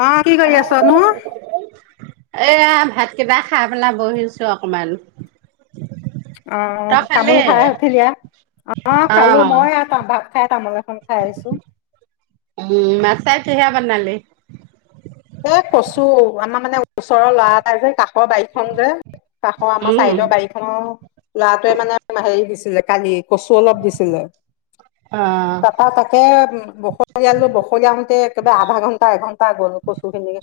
অ কি কৰি আছনো এই ভাতকেইটা খাই পেলাই বহিছোঁ অকমান অ' তই তামোল খালি? খাই উঠিলিয়া অ' খালো মই ভাত খাই তামোল এখন খাই আহিছো উম মাছ কিহে বনালি এ কচু আমাৰ মানে ওচৰৰ ল'ৰা এটাই যে কাষ কাষৰ বাৰিশন যে কাষৰ আমাৰ উম, চাইদৰ বাৰি ল'ৰাটোৱে মানে হেৰি দিছিলে কালি কচু অলপ দিছিল অ', যে ত তাকে উম বখলীয়ালো, বখলিয়াওতে একেবাৰে আধা ঘণ্টা, এঘন্টা গলো কচু খিনিত।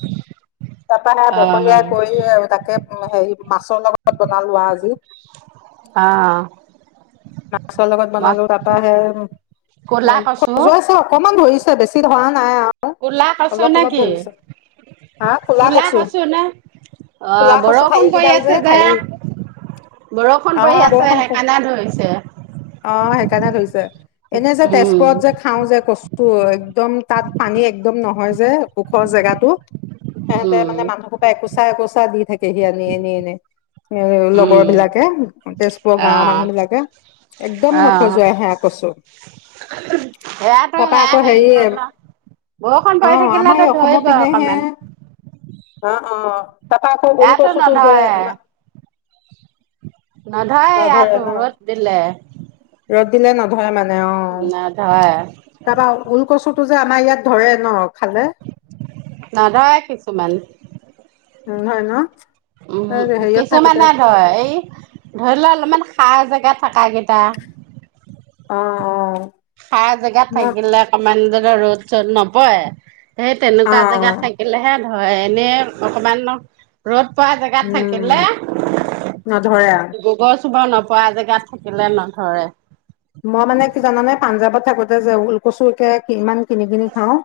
তাপা মই বখলিয়াই অ', কৰি তাকে হেৰি মাছৰ লগত বনালো আৰু আজি। আ মাছৰ লগত বনালো তাপা সে, ক'লা কচু, খজুৱাইছে অকনমান ধৰি বেছি ধৰা নাই আও। কোলা কচু নে কি? হা ক'লা কোলা কচু নে, অ' ক'লা কচু ঠাৰি বৰষুণ পৰি কেইডাল আছে যে। ঠাৰি অ বৰষুণ পৰি আছে বৰষুণ প- সেইকাৰণে ধৰিছে। অ' সেইকাৰণে ধৰিছে, এনে যে উম, তেজপুৰত যে খাওঁ যে কচ তাত পানী একদম নহয় যে ওখৰ জেগাতো। সিহঁতে উম, মানে মানুহখোপা একোচা, একোচা দি থাকে সি আনি আনি এনে। এ লগৰ উম, বিলাকে, তেজপুৰৰ গাঁওৰ অ', মানুহ বিলাকে। একদম অ', নখজুৱাই হেয়া কচু। সেয়াতো তাৰপা সেয়া আকৌ হেৰি হ'ল ন। বৰষুণ অ পৰি আমাৰ এই থাকিলেতো অসমৰ ধৰিবই পিনেহে অকমান। অ' অ' তাপা আকৌ ইয়াতো ওলকচুটো যে আমা। নধৰে। নধৰে ইয়াতো, ৰ'দ দিলে। ৰ'দ দিলে নধৰে মানে অ'। নধৰে তাপা ওলকচুটো যে আমাৰ ইয়াত ধৰে ন, খালে? নধৰে কিছুমান। নধৰে ন। উম, হেৰিয়ত থাকোতে কিছুমানে ধৰে, এই ধৰি লওঁ অলপমান সাৰ জেগা থাকা কেইটা। অ', অ'। সাৰ জেগাত মই থাকিলে অকমান, যত ৰ'দ-চ'দ নপৰে, সেই অ তেনেকুৱা অ জেগাত থাকি। থাকিলেহে ধৰে, এনেই অকমান ৰ'দ পোৱা জেগাত উম থাকিলে, নধৰে আৰু গোবৰ নপৰা জেগাত থাকিলে নধৰে। মই মানে কি জানানে, পাঞ্জাৱত থাকোঁতে যে ওলকচু একে কিমান কিনি কিনি খাওঁ,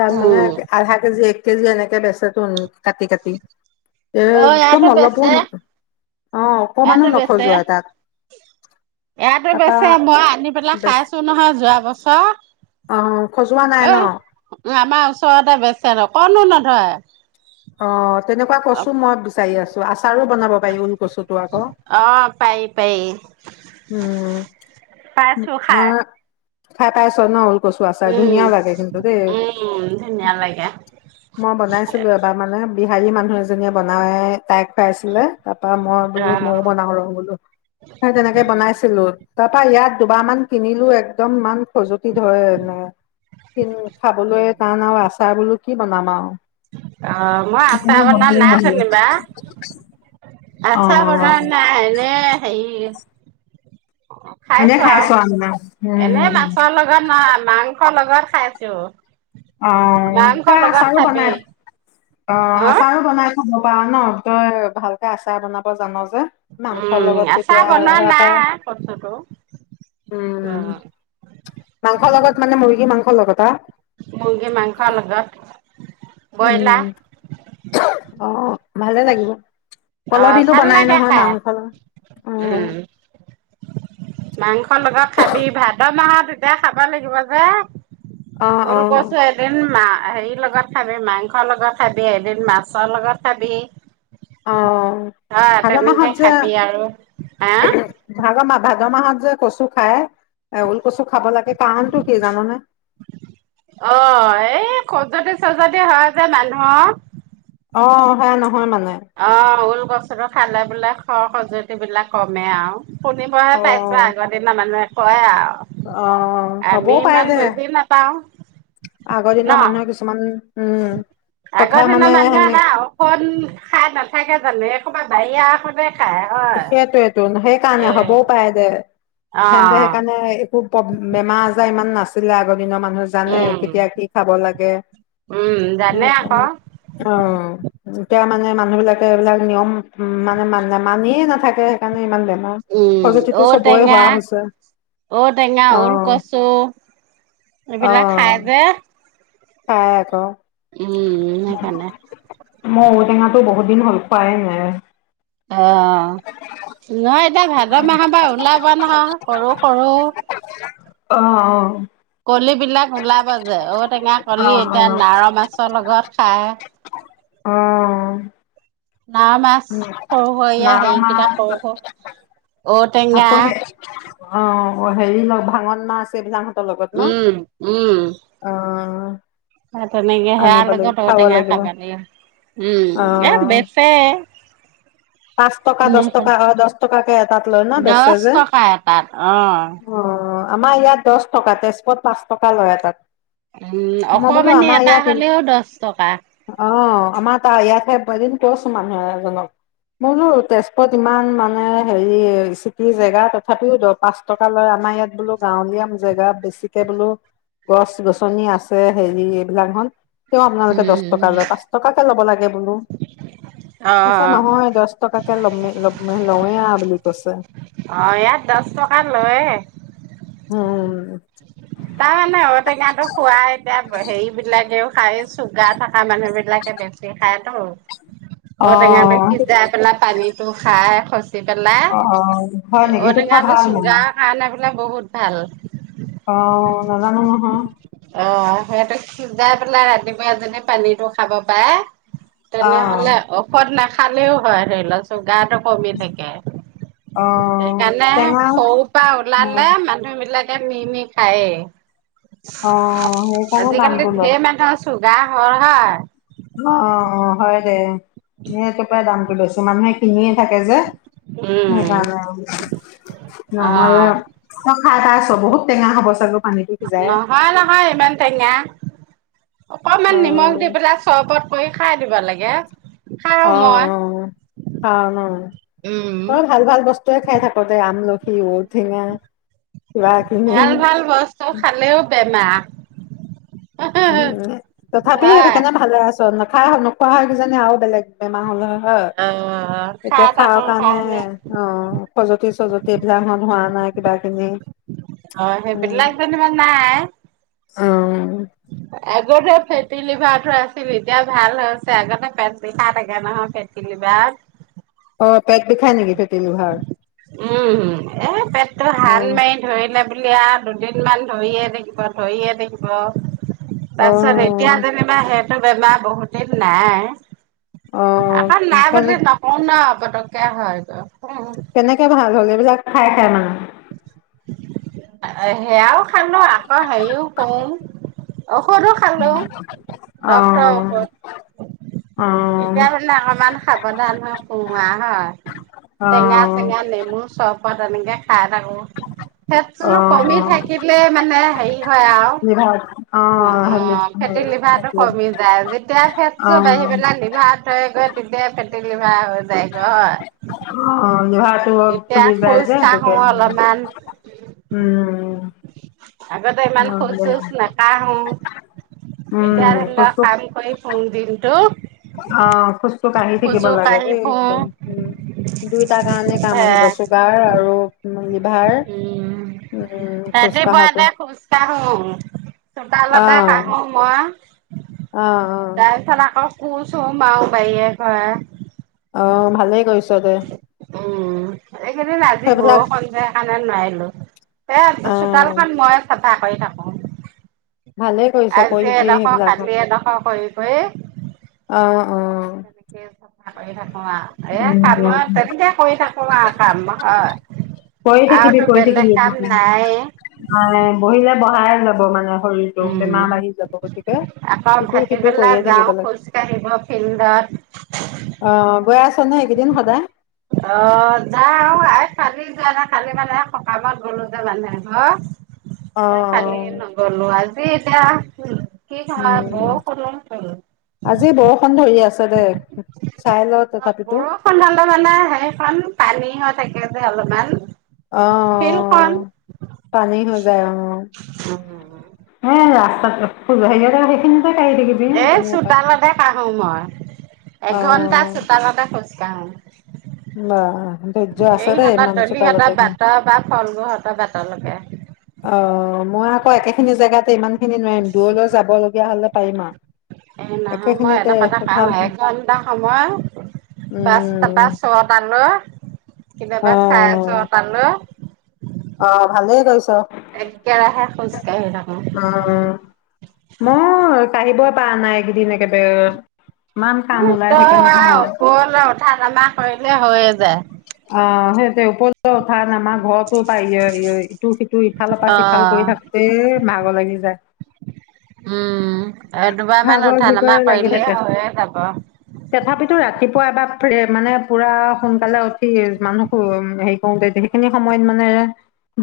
তাত মানে উম আধা কেজি, এক কেজি এনেকে বেচেটোন কাটি কাটি। অ একদম ইয়াতো অলপো বেচে অ অকমানো ইয়াতো বেচে, নখজুৱাই তাত ইয়াতো তাৰপা বেচে, মই আনি পেলাই বেচ খাইছোঁ নহয়, যোৱা বছৰ, অ খজোৱা নাই এ। ন আমাৰ ওচৰতে বেচে, অকনো নধৰে। অ', তেনেকুৱা কচু মই বিচাৰি আছোঁ, আচাৰো বনাব পাৰি ওলকচুটো আক। অ', পাৰি, পাৰি। উম, পাইছো খাই। মই খাই পাইছোঁ ন। কচু আচাৰ, উম ধুনীয়া লাগে কিন্তু দেই। উম ধুনীয়া লাগে মই বনাইছিলোঁ এবাৰ মানে, বিহাৰী মানুহ এজনীয়ে বনাই। তাইক খাইছিলে, তাপা মই অ। বোলো ময়োও বনাওঁ ৰহ বোলো, সে তেনেকে বনাইছিলোঁ। তাপা ইয়াত দুবাৰ মান কিনিলোঁ, একদম ইমান খজুতি ধৰে। খাবলৈ টান আৰু আচাৰ বোলো কি বনাম আৰু? অ', মই আচাৰ বনোৱা নাই যেনিবা। অ আচাৰ বনোৱা নাই, এনে হেৰি এনে খাইছোঁ আও, খাইছো আ এনে উম মাছৰ লগত লগত মা, মাংস লগত খাইছোঁ। অ', তাই আচাৰো খাবি বনাই। অ', হা আচাৰো বনাই। খাব পাৰা ন। তই ভালকে আচাৰ বনাব জান' যে মাংসৰ উম লগত আচাৰ তেতিয়া। বনোৱা ইয়া পাই, নাই কৈছোতো। অ উম। মাংসৰ লগত, মানে মুৰ্গী মাংসৰ লগত আ। মুৰ্গী মাংসৰ লগত। ব্ৰইলাৰ উম। অ'হ। ভালে লাগিব। অ', কলডিলো ভাল বনাই লাগে নহয় খাই, মাংসৰ লগত। অ'হ। উম, মাংসৰ লগত খাবি। ভাদ মাহত তেতিয়া খাব লাগিব যে অ অ ওলকচু এদিন মা, হেৰিৰ লগত খাবি মাংসৰ লগত খাবি। এদিন মাছৰ লগত খাবি। অ'হ। অ', ভাদমাহত তেনেকে যে খাবি আৰু হা ভাদ মাহ -ভাদ মাহত যে কচু খায়, এ ওলকচু খাব লাগে, কাৰণটো কি জান'নে? অ'হ। এই খজুৱতি- চজতি হয় যে মানুহৰ অ'হ। সেয়া নহয় মানে? অ' ওলকচুতো খালে বোলে খৰ-খজুৱতি বিলাক কমে আৰু। শুনিবহে অ পাইছোঁ, আগৰদিনৰ মানুহে কয় আও। অ'হ। হবও পাৰে দে। নাপাও আগৰদিনৰ মানুহে কিছুমান উম কথা মানে আগৰদিনৰ মানুহে সেনে বাও [unintelligible] খাই নাথাকে জানো, এইসোপা বাহিৰা ঔষধে খায়। হয়। সেইটোৱেটোন, সেইকাৰণে এ হ'বও পাৰে দে। অ সিহঁতে সেইকাৰণে খুব কম, বেমাৰ-আজাৰ ইমান নাছিলে আগদিনৰ মানুহ জানে উম কেতিয়া কি খাব লাগে উম জানে অ'হ। আকৌ এতিয়া মানে মানুহবিলাকে এইবিলাক নিয়ম উ মানে নামা মানিয়ে নাথাকে, সেইকাৰণে ইমান বেমাৰ। উম। খজুতিটো চবৰে হোৱা হৈছে ঔটেঙা-ঔটেঙা, অ ওলকচু অ এইবিলাক খাই যে খাই আকৌ উম। সেইকাৰণে মই ঔটেঙাটো বহুত দিন হ'ল, খোৱাই নাই। অ'হ। নহয় এতিয়া ভাদমাহৰ পৰা ওলাব নহয়, সৰু- সৰু অ'হ। অ' কলিবিলাক ওলাব যে- ঔটেঙা অ কলি, অ এতিয়া নাৰ' মাছৰ লগত খায়। অ'হ। নাৰ' মাছ। সৰু হৈ এয়া নাৰ হেৰিকেইটা মাছ সৰু - সৰু ঔটেঙা আকৌ হে- অ' হেৰি ল ভাঙন মাছ এইবিলাক [unintelligible] লগত ন। উম, অ'হ। সেয়া তেনেকে। হেয়া লগত ঔটেঙা খাবা দিয়ে। উম। অ এ বেচে [inaudible] পাঁচ টকা, দছ টকা। অ' দছ টকাকে এটাত লয় ন। দহ বেচে যে টকা এটাত অ'। অ'হ। আমাৰ ইয়াত দছ টকা। তেজপুৰত পাঁচ টকা লয় এটাত। উম। মই বোলো অকমানি আমাৰ এটা ইয়াত হ'লেও দছ টকা। অ' আমাৰ তাৰ, ইয়াতহে। এদিন কৈছো মানুহ এজনক মই বোলো তেজপুৰত ইমান মানে হেৰি চিপিৰি জেগা, তথাপিও পাঁচ টকা লয়। আমাৰ ইয়াত বোলো গাঁৱলীয়া জেগা, বেছিকে বোলো গছ-গছনি আছে, হেৰি এইবিলাকখন। তেওঁ আপোনালোকে দহ টকা উম। লয়। পাঁচ টকাকে ল'ব লাগে বোলো, কৈছে অ', নহয়। দচ টকাকে লম লৱেই আও বুলি কৈছে। অ ইয়াত দশ টকা লয়ে। উম। তাৰমানে ঔটেঙাটো খুৱাই এতিয়া হেৰি বিলাকেও খাই চুগাৰ থকা মানুহ বিলাকে বেছি সেখাইতো। [unintelligible] ঔটেঙাটো অ', সিজাই পেলাই পানীটো খাই। সচ খচি পেলাই, অ', হয় নেকি? সেইটো খোৱা ঔটেঙাটো ভাল মানে চুগাৰ কাৰণে বোলে বহুত ভাল। অ নাজানো নহয়। অ সেহটো সিজাই পেলাই ৰাতিপুৱা পানীটো খাব পাৰে। অ', তেনেহলে ঔষধ নাখালেও হয় ধৰি লওক চুগাৰটো কমি থাকে। অ' সেইকাৰণে টেঙা সৰু পৰা অ', ওলালে মানুহ বিলাকে নি নি খায়েই। অ সেইকাৰণে আজি দামটো কালি লয় ধেৰ মানুহৰ চুগাৰ হয় হা। অ অৱ অৱ হয় দে, সেইটোপাই দামটো লৈছে। মানুহে কিনিয়ে থাকে যে, উম, সেইকাৰণে, নহ'লে অ', তই খাই পাইচ, বহুত টেঙা হ'ব চাগে পানীটো সিজাই! হয় নহয় ইমান টেঙা। অ অকনমান নিমখ দি পেলাই চৰবত কৰি খাই দিব লাগে। অ খাওঁ মই, অৱ অৱ খাও ন, উম, তই ভাল ভাল বস্তু তই খাই থাক দে, আমলখি ঔটেঙা। কিবা কিবি ভাল ভাল বস্তু খালেও বেমা। উম‌ উম, তথাপি সেইকাৰণে ভালে আছ। নাখাই নোখোৱা হয় কিজানি আৰু বেলেগ বেমাৰ হ'ল হয়। হয়, অ', খাৰ এতিয়া খাওঁ তাকৰ কাৰনে। কাৰণে অৱ, খজুৱতি চজতি এইবিলাক হন হোৱা নাই কিবা কিবি। অ সেইবিলাক যেনিবা নাই। উম। আগতে ফেটি লিভাৰতো আছিল এতিয়া ভাল হৈছে আগতে পেট বিষাই থাকে নহয়। ফে- -টি লিভাৰত। অ পেট বি উম উম, এ পেটতো হান অ', মাৰি ধৰিলে বুলি আও দুদিনমান ধৰিয়ে থাকিব ধৰিয়ে থাকিব। তাৰ পিছত এতিয়া অ', যেনিবা সেইটো বেমাৰ বহুত দিন নাই। অ', আকৌ নাই কেনে বুলি নকওঁ ন পতককে হয়। কেনেকে ভাল হ'ল, এইবিলাক খাই খাই মানুহ? সেয়াও খালো নহয়, আকৌ হেৰিও কওঁ। ঔষধো খালো, ডাক্তৰৰ অ', ঔষধ। অ', এতিয়া মানে অকমান সাৱধান হৈ ফুৰো আৰু হয়। টেঙা অ', চেঙা নেমু চৰবত এনেকে খাই থাকো। [inaudible] ফেটছটো কমি অ', থাকিলে মানে হেৰি হয় আও, লিভাৰ উম অ', হেৰি অৱ হেৰি ফেটি লিভাৰটো সেইটোৱে কমি যায়। যেতিয়া ফেটচতো বাঢ়ি অ', পেলাই লিভাত ধৰে গৈ তেতিয়াই ফেটি লিভাৰ হৈ যায়গৈ হয়। অ লিভাৰ ঘৰত এতিয়া খোলিবা খোজ যে সেইটো কাঢ়ো কাৰণে অলপমান উম উম [unintelligible] আগতে ইমান খোজ অ', চোজ নাকাঢ়ো এতিয়া উম, ধৰি লওক খোজটো কাম কৰি ফুৰোং দিনটো অ খোজ টো কাঢ়ি থাকিব খোজো লাগে কাঢ়ি দেই ফুৰো একদম উম দুইটাৰ কাৰণে কাম আহিব সেয়াই চু চুগাৰ আৰু উম লিভাৰ উম। উম, খোজ কঢ়াটো ৰাতিপুৱাতে খোজ কাঢ়োং চোতালতে অ', কাঢ়ো মই অ অ তাৰ পিছত আকৌ কোৰ চোৰ মাৰো বাৰীয়ে ঘৰে অ ভালেই কৰিছ দে। উম এইকেইদিন আজি সেইবিলাক বৰষুণ যে সেইকাৰণে নোৱাৰিলো সেয়া অ', চোতালখন মই চাফা কৰি থাকো ভালেই কৰিছ আজি কৰিবি এডোখৰ সেইবিলাক কালি এডোখৰ কৰি কৰি অ অ তেনেকে চফা কৰি থাকো আও এ উম, কাম তেনেকে কৰি থাকো আও কাম হয় কৰি আৰুতো বেলেগ কাম নাই নাই বহিলে বহাই যাব মানে শৰীৰটো উম বেমাৰ বাঢ়ি যাব গতিকে আকৌ ইটো সিটো ভাটিবেলা কৰিয়ে থাকিব যাওঁ লাগে খোজ কাঢ়িব ফিল্ডত অ গৈ আছনে এইকেইদিন সদায় অ যাও আই কালি যোৱা নাই কালি মানে সকামত গলো যে মানুহ এঘৰৰ অ', সেই কালি অ'। নগলো আজি এতিয়া কি খাই উম, বৰষুণো চোন আজি বৰষুণ ধেৰি আছে দে চাই ল নহয় তথাপিতো বৰষুণ হ'লে মানে সেইখন পানী হৈ থাকে যে অলপমান অ', ফিল্ডখন অ', পানী হৈ উম সেই ৰাস্তাতো হেৰিয়তে সেইখিনিতে কাঢ়ি থাকিম এই চোতালতে কাঢ়ো মই এঘন্টা অ', চোতালতে খোজকাঢ়ো। বা ধৈৰ্য্য আছে এই দেই ইহঁতৰ ইমান চোতালত দলিহঁতৰ এইখন। বাটৰ পৰা ফগ্লোহঁতৰ বাটৰলকে। অ মই আকৌ একেখিনি জেগাতে ইমান খিনি নোৱাৰিম, দূৰলৈ যাবলগীয়া হলে পাৰিম আও এ, নহয় মই এডোখৰতে কাঢ়ো একঘন্টা সময় পাঁচটা পা উম, ছটালৈ কেতিয়াবা চাৰে ছটালৈ। অহ, ভালেই কৰিছ একেৰাহে খোজ কাঢ়ি থাকো। উম। মই কাঢ়িবই পৰা নাই এইকেইদিন একেবাৰে। ইমান উম কাম ওলাই তই থাকে সেয়া নহয়। অকলে উঠা-নমা কৰিলে হৈয়ে যায়। অ সেইটোৱে ওপৰলে উঠা নমা। ঘৰৰতো পৰা [unintelligible] ইটো-সিটো ইফালৰ পৰা সিফাল কৰি অ', থাকোঁতেই ভাগৰ লাগি যায়। উম এ দুবাৰমান ভাগৰ উঠা ভিগৰে নমা লাগি কৰিলে থাকে হৈয়ে যাব। তথাপিতো ৰাতিপুৱা এবাৰ ফ্ৰে মানে পুৰা সোনকালে উঠি মানুহ হেৰি কৰোতে সেই সেইখিনি সময়ত মানে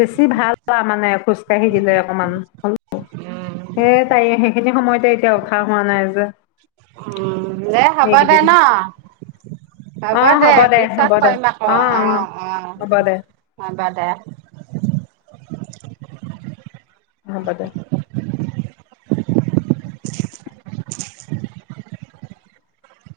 বেছি ভাল আও মানে খোজ কাঢ়ি দিলে অকমান উম উম, এ, তাইয়ে সেইখিনি সময়তে এতিয়া উঠা হোৱা নাই যে। উম, দে হ'ব দে এইকেইদিন ন? হ'ব অঁ দে, পিছত হ'ব দে কৰিম আকৌ। অঁ অঁ অ', অ', হ'ব দে হ'ব দে। হ'ব দে।